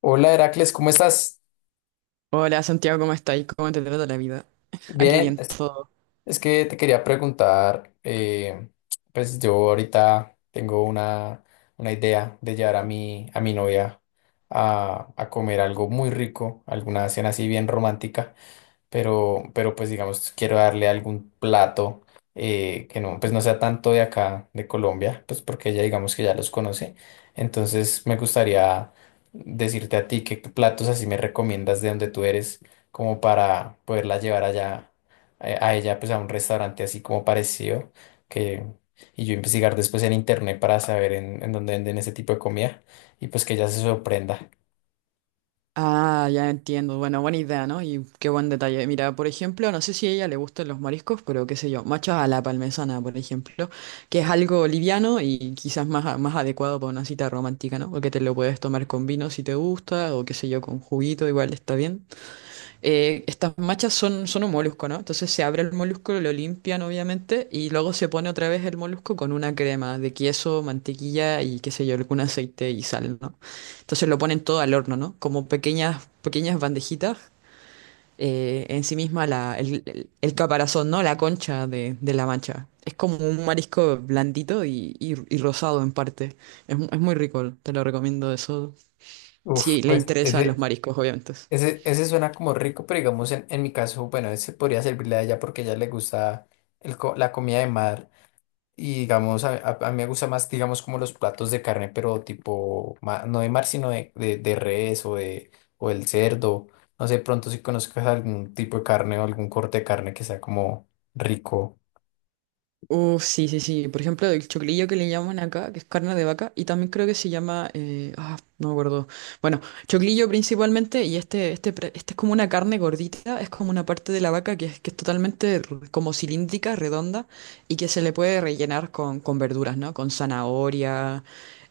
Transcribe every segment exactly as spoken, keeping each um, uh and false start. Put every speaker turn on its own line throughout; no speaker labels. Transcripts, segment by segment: Hola Heracles, ¿cómo estás?
Hola Santiago, ¿cómo estáis? ¿Cómo te trata la vida? Aquí
Bien,
bien
es,
todo.
es que te quería preguntar, eh, pues yo ahorita tengo una, una idea de llevar a mi, a mi novia a, a comer algo muy rico, alguna cena así bien romántica. pero, pero pues digamos, quiero darle algún plato eh, que no, pues no sea tanto de acá, de Colombia, pues porque ella digamos que ya los conoce. Entonces me gustaría decirte a ti qué platos así me recomiendas de donde tú eres, como para poderla llevar allá, eh, a ella, pues a un restaurante así como parecido, que, y yo investigar después en internet para saber en, en dónde venden ese tipo de comida y pues que ella se sorprenda.
Ah, ya entiendo. Bueno, buena idea, ¿no? Y qué buen detalle. Mira, por ejemplo, no sé si a ella le gustan los mariscos, pero qué sé yo, machos a la parmesana, por ejemplo, que es algo liviano y quizás más, a- más adecuado para una cita romántica, ¿no? Porque te lo puedes tomar con vino si te gusta, o qué sé yo, con juguito, igual está bien. Eh, estas machas son, son un molusco, ¿no? Entonces se abre el molusco, lo limpian obviamente y luego se pone otra vez el molusco con una crema de queso, mantequilla y qué sé yo, algún aceite y sal, ¿no? Entonces lo ponen todo al horno, ¿no? Como pequeñas, pequeñas bandejitas, eh, en sí misma la, el, el- el caparazón, ¿no? La concha de, de la mancha. Es como un marisco blandito y, y- y rosado en parte. Es, mu- es muy rico, te lo recomiendo eso.
Uf,
Si le
pues
interesan los
ese,
mariscos, obviamente.
Ese, ese suena como rico, pero digamos en, en mi caso, bueno, ese podría servirle a ella porque a ella le gusta el co- la comida de mar y digamos, a, a- a mí me gusta más, digamos, como los platos de carne, pero tipo, ma- no de mar, sino de, de, de res o de o del cerdo. No sé, pronto si conozcas algún tipo de carne o algún corte de carne que sea como rico.
Uf, sí, sí, sí. Por ejemplo, el choclillo que le llaman acá, que es carne de vaca, y también creo que se llama, eh, ah, no me acuerdo. Bueno, choclillo principalmente, y este, este, pre- este es como una carne gordita, es como una parte de la vaca que es, que es totalmente r- como cilíndrica, redonda, y que se le puede rellenar con, con verduras, ¿no? Con zanahoria,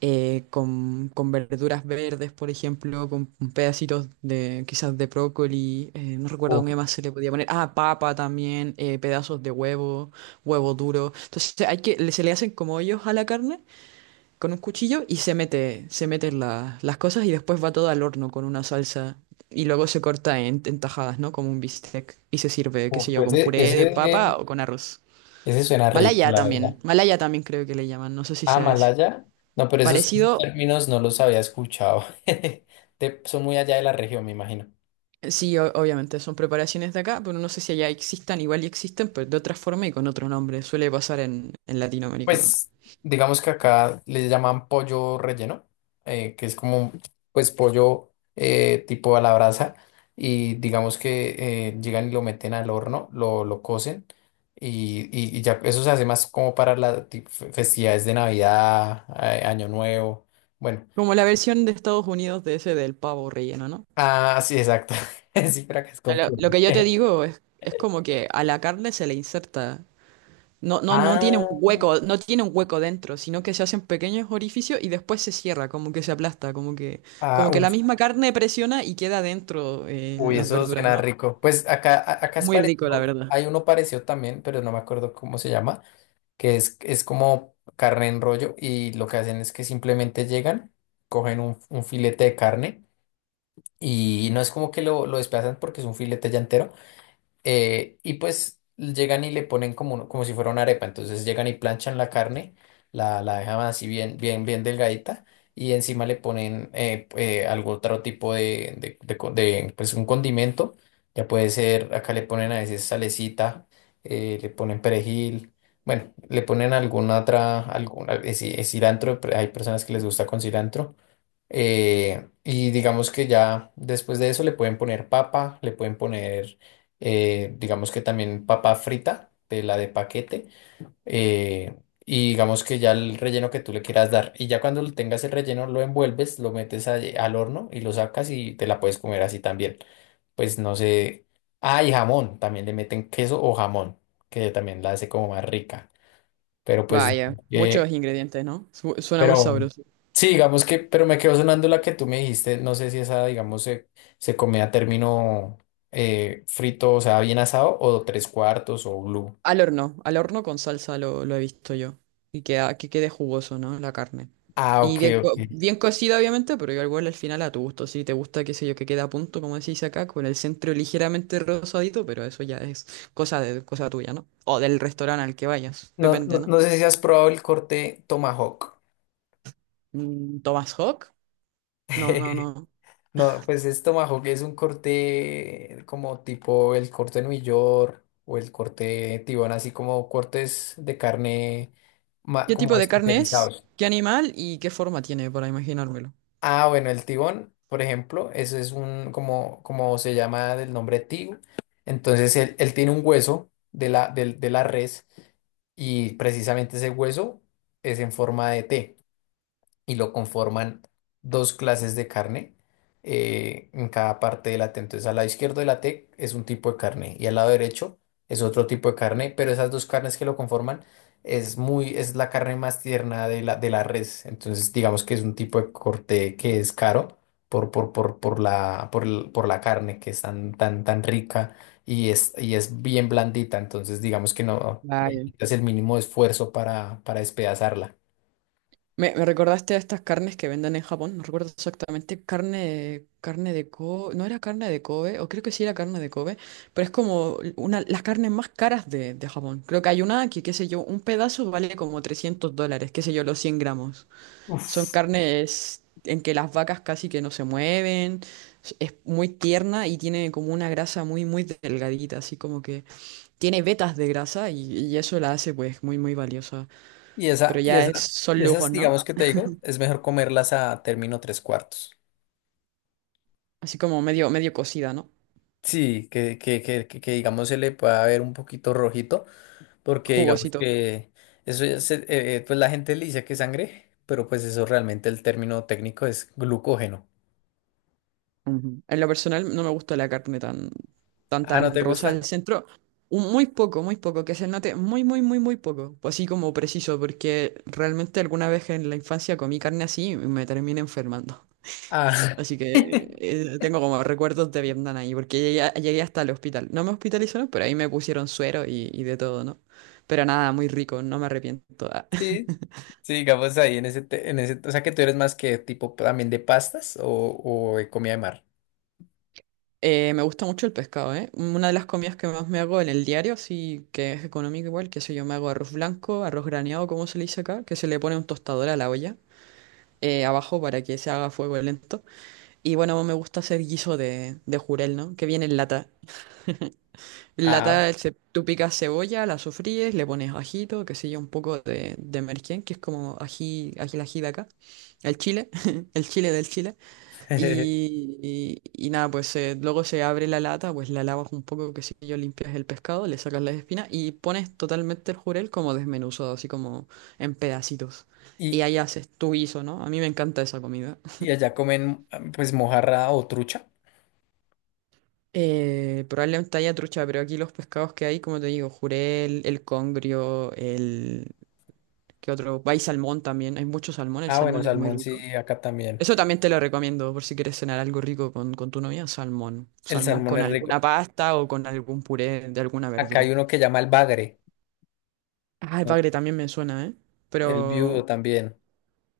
eh, con, con verduras verdes, por ejemplo, con pedacitos de quizás de brócoli, eh, no recuerdo
Uf,
qué más se le podía poner, ah, papa también, eh, pedazos de huevo, huevo duro. Entonces hay que, le- se le hacen como hoyos a la carne con un cuchillo y se mete, se meten la- las cosas y después va todo al horno con una salsa. Y luego se corta en, en tajadas, ¿no? Como un bistec. Y se sirve, qué sé
uf,
yo, con
ese,
puré de
ese,
papa o con arroz.
ese suena rico,
Malaya
la verdad.
también. Malaya también creo que le llaman. No sé si
Ah,
sea ese.
Malaya. No, pero sí. esos esos
Parecido.
términos no los había escuchado. De- son muy allá de la región, me imagino.
Eh, Sí, o- obviamente son preparaciones de acá, pero no sé si allá existan, igual y existen, pero de otra forma y con otro nombre. Suele pasar en, en Latinoamérica, ¿no?
Pues digamos que acá le llaman pollo relleno, eh, que es como pues pollo eh, tipo a la brasa y digamos que eh, llegan y lo meten al horno, lo, lo cocen y, y- y ya eso se hace más como para las ti- fe- festividades de Navidad, eh, Año Nuevo. Bueno,
Como la versión de Estados Unidos de ese del pavo relleno, ¿no?
ah, sí, exacto. Sí, pero acá es
No,
con
Lo,
pollo.
lo que yo te digo es, es como que a la carne se le inserta. No, no, no tiene un
Ah.
hueco, no tiene un hueco dentro, sino que se hacen pequeños orificios y después se cierra, como que se aplasta, como que,
Ah,
como que la
uf,
misma carne presiona y queda dentro eh,
uy,
las
eso
verduras,
suena
¿no?
rico. Pues acá, a- acá es
Muy rico, la
parecido,
verdad.
hay uno parecido también, pero no me acuerdo cómo se llama, que es, es como carne en rollo y lo que hacen es que simplemente llegan, cogen un, un filete de carne y no es como que lo, lo desplazan porque es un filete ya entero. Eh, y pues llegan y le ponen como, un- como si fuera una arepa. Entonces llegan y planchan la carne, la, la dejan así bien, bien, bien delgadita. Y encima le ponen eh, eh, algún otro tipo de, de, de co- de, pues un condimento. Ya puede ser, acá le ponen a veces salecita, eh, le ponen perejil. Bueno, le ponen alguna otra, alguna, eh, sí, eh, cilantro. Pero hay personas que les gusta con cilantro. Eh, y digamos que ya después de eso le pueden poner papa, le pueden poner, eh, digamos que también papa frita, de la de paquete, eh, y digamos que ya el relleno que tú le quieras dar. Y ya cuando tengas el relleno lo envuelves, lo metes a- eh, al horno y lo sacas y te la puedes comer así también. Pues no sé. Ah, y jamón, también le meten queso o jamón, que también la hace como más rica. Pero pues
Vaya,
eh,
muchos ingredientes, ¿no? Su- suena muy
pero
sabroso.
sí, digamos que, pero me quedó sonando la que tú me dijiste. No sé si esa, digamos, se, se come a término eh, frito, o sea, bien asado, o tres cuartos o blue.
Al horno, al horno con salsa lo, lo he visto yo. Y que que quede jugoso, ¿no? La carne.
Ah,
Y
ok,
bien, co-
ok.
bien cocida, obviamente, pero yo igual al final a tu gusto. Si te gusta, qué sé yo, que quede a punto, como decís acá, con el centro ligeramente rosadito, pero eso ya es cosa de, cosa tuya, ¿no? O del restaurante al que vayas,
No,
depende,
no,
¿no?
no sé si has probado el corte tomahawk.
Mm, ¿Thomas Hawk? No, no, no.
No, pues es tomahawk, es un corte como tipo el corte New York o el corte tibón, así como cortes de carne ma-
¿Qué tipo
como
de carne es?
especializados.
¿Qué animal y qué forma tiene, para imaginármelo?
Ah, bueno, el tibón, por ejemplo, ese es un, como, como se llama del nombre tigo. Entonces, él, él tiene un hueso de la, del- de la res y precisamente ese hueso es en forma de T y lo conforman dos clases de carne eh, en cada parte de la T. Entonces, al lado izquierdo de la T es un tipo de carne y al lado derecho es otro tipo de carne, pero esas dos carnes que lo conforman es muy, es la carne más tierna de la, de la res. Entonces, digamos que es un tipo de corte que es caro. Por, por, por, por la, por, el- por la carne que es tan, tan, tan rica y es, y es bien blandita, entonces digamos que no no
Vaya.
necesitas el mínimo esfuerzo para, para despedazarla.
Me, me recordaste a estas carnes que venden en Japón, no recuerdo exactamente, carne, carne de Kobe, no era carne de Kobe, o creo que sí era carne de Kobe, pero es como una, las carnes más caras de, de Japón. Creo que hay una que, qué sé yo, un pedazo vale como trescientos dólares, qué sé yo, los cien gramos. Son
Uf.
carnes en que las vacas casi que no se mueven, es es muy tierna y tiene como una grasa muy, muy delgadita, así como que tiene vetas de grasa y, y eso la hace pues muy, muy valiosa.
Y esa,
Pero
y
ya
esa,
es, son
y esas,
lujos, ¿no?
digamos que te digo, es mejor comerlas a término tres cuartos.
Así como medio, medio cocida, ¿no?
Sí, que, que, que, que, que, digamos se le pueda ver un poquito rojito, porque digamos
Jugosito.
que eso ya se- eh, pues la gente le dice que es sangre, pero pues eso realmente el término técnico es glucógeno.
Ujú. En lo personal no me gusta la carne tan, tan,
Ah, ¿no
tan
te
rosa al
gusta?
centro. un- Muy poco, muy poco, que se note muy, muy, muy, muy poco. Pues así como preciso, porque realmente alguna vez en la infancia comí carne así y me terminé enfermando.
Ah,
Así que eh, tengo como recuerdos de Vietnam ahí, porque llegué, a- llegué hasta el hospital. No me hospitalizaron, pero ahí me pusieron suero y, y de todo, ¿no? Pero nada, muy rico, no me arrepiento. Ah,
sí, sí, digamos ahí en ese, te- en ese, o sea que tú eres más que tipo también de pastas o, o de comida de mar.
Eh, me gusta mucho el pescado, ¿eh? Una de las comidas que más me hago en el diario, sí, que es económico igual, que sé yo, me hago arroz blanco, arroz graneado, como se le dice acá, que se le pone un tostador a la olla eh, abajo para que se haga a fuego lento. Y bueno, me gusta hacer guiso de, de jurel, ¿no? Que viene en lata. En
Ah,
lata se, tú picas cebolla, la sofríes, le pones ajito, qué sé yo, un poco de, de merquén, que es como ají, ají, el ají de acá, el chile, el chile del Chile. Y, y- y nada, pues eh, luego se abre la lata, pues la lavas un poco, que sé yo, limpias el pescado, le sacas las espinas y pones totalmente el jurel como desmenuzado, así como en pedacitos. Y
y,
ahí haces tu guiso, ¿no? A mí me encanta esa comida.
y allá comen pues mojarra o trucha.
Eh, probablemente haya trucha, pero aquí los pescados que hay, como te digo, jurel, el congrio, el… ¿Qué otro? Hay salmón también, hay mucho salmón, el
Ah, bueno,
salmón es muy
salmón sí,
rico.
acá también.
Eso también te lo recomiendo por si quieres cenar algo rico con, con tu novia, salmón.
El
Salmón
salmón
con
es
alguna
rico.
pasta o con algún puré de alguna
Acá hay
verdura.
uno que llama el bagre,
Ah, el
¿no?
bagre también me suena, ¿eh?
El
Pero
viudo también.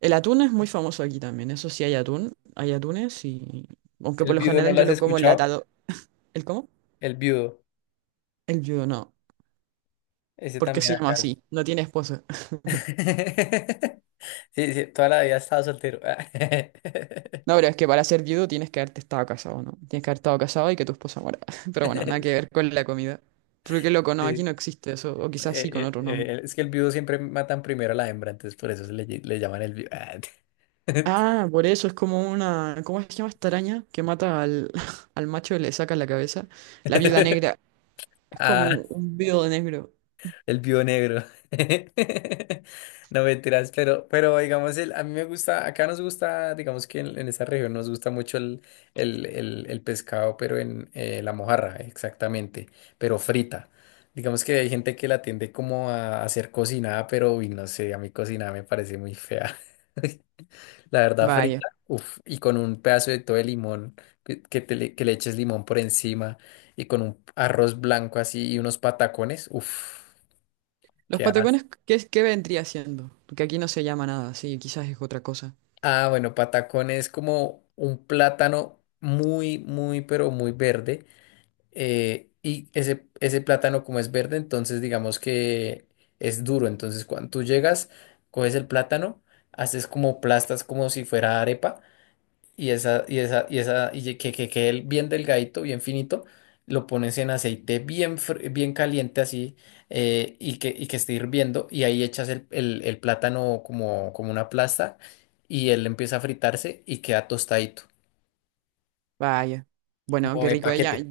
el atún es muy famoso aquí también. Eso sí hay atún, hay atunes y… Aunque por
¿El
lo
viudo no
general
lo
yo
has
lo como
escuchado?
enlatado. ¿El cómo?
El viudo,
El viudo, no.
ese
¿Por qué
también
se llama
acá.
así? No tiene esposa.
Sí, sí, toda la vida he estado soltero.
No, pero es que para ser viudo tienes que haberte estado casado, ¿no? Tienes que haber estado casado y que tu esposa muera. Pero bueno, nada que ver con la comida. Porque loco, no, aquí
Sí.
no existe eso. O quizás sí con
Eh, eh,
otro nombre.
eh, es que el viudo siempre matan primero a la hembra, entonces por eso se le, lle- le llaman el viudo.
Ah, por eso es como una. ¿Cómo se llama esta araña que mata al, al macho y le saca la cabeza? La viuda negra. Es
Ah,
como un viudo negro.
el viudo negro. No mentiras, pero, pero digamos, el, a mí me gusta, acá nos gusta, digamos que en, en esa región nos gusta mucho el, el, el, el pescado, pero en eh, la mojarra, exactamente, pero frita. Digamos que hay gente que la tiende como a, hacer cocinada, pero uy, no sé, a mí cocinada me parece muy fea. La verdad,
Vaya.
frita, uff, y con un pedazo de todo de limón, que, que, te le, que le eches limón por encima, y con un arroz blanco así y unos patacones, uff.
¿Los
¿Qué haces?
patacones qué, es- qué vendría siendo? Porque aquí no se llama nada, sí, quizás es otra cosa.
Ah, bueno, patacón es como un plátano muy, muy, pero muy verde. Eh, y ese, ese plátano como es verde, entonces digamos que es duro. Entonces cuando tú llegas, coges el plátano, haces como plastas como si fuera arepa. Y esa, y esa, y esa, y ye- que, que quede bien delgadito, bien finito, lo pones en aceite bien, fr- bien caliente así, eh, y que, y que esté hirviendo, y ahí echas el, el- el plátano como, como una plasta, y él empieza a fritarse y queda tostadito,
Vaya. Bueno,
como
qué
de
rico ella.
paquete,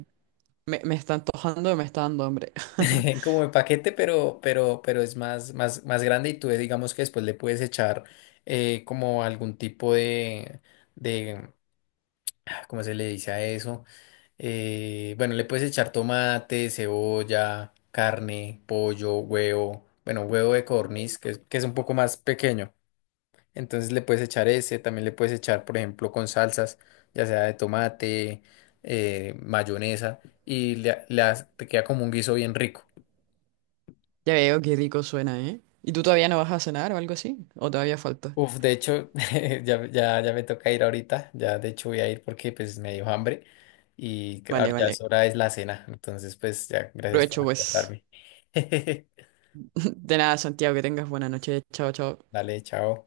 Me, me está antojando, me está dando hambre.
como de paquete, pero, pero, pero es más, más, más grande, y tú digamos que después le puedes echar eh, como algún tipo de, ¿cómo se le dice a eso? Eh, bueno, le puedes echar tomate, cebolla, carne, pollo, huevo, bueno, huevo de codorniz, que, es- que es un poco más pequeño. Entonces le puedes echar ese, también le puedes echar, por ejemplo, con salsas, ya sea de tomate, eh, mayonesa, y le, le has- te queda como un guiso bien rico.
Ya veo qué rico suena, ¿eh? ¿Y tú todavía no vas a cenar o algo así? ¿O todavía falta?
Uf, de hecho, ya, ya, ya me toca ir ahorita, ya de hecho voy a ir porque pues me dio hambre y cre- ahora
Vale,
ya es
vale.
hora es la cena, entonces pues ya, gracias por
Provecho, pues.
acordarme.
De nada, Santiago, que tengas buena noche. Chao, chao.
Dale, chao.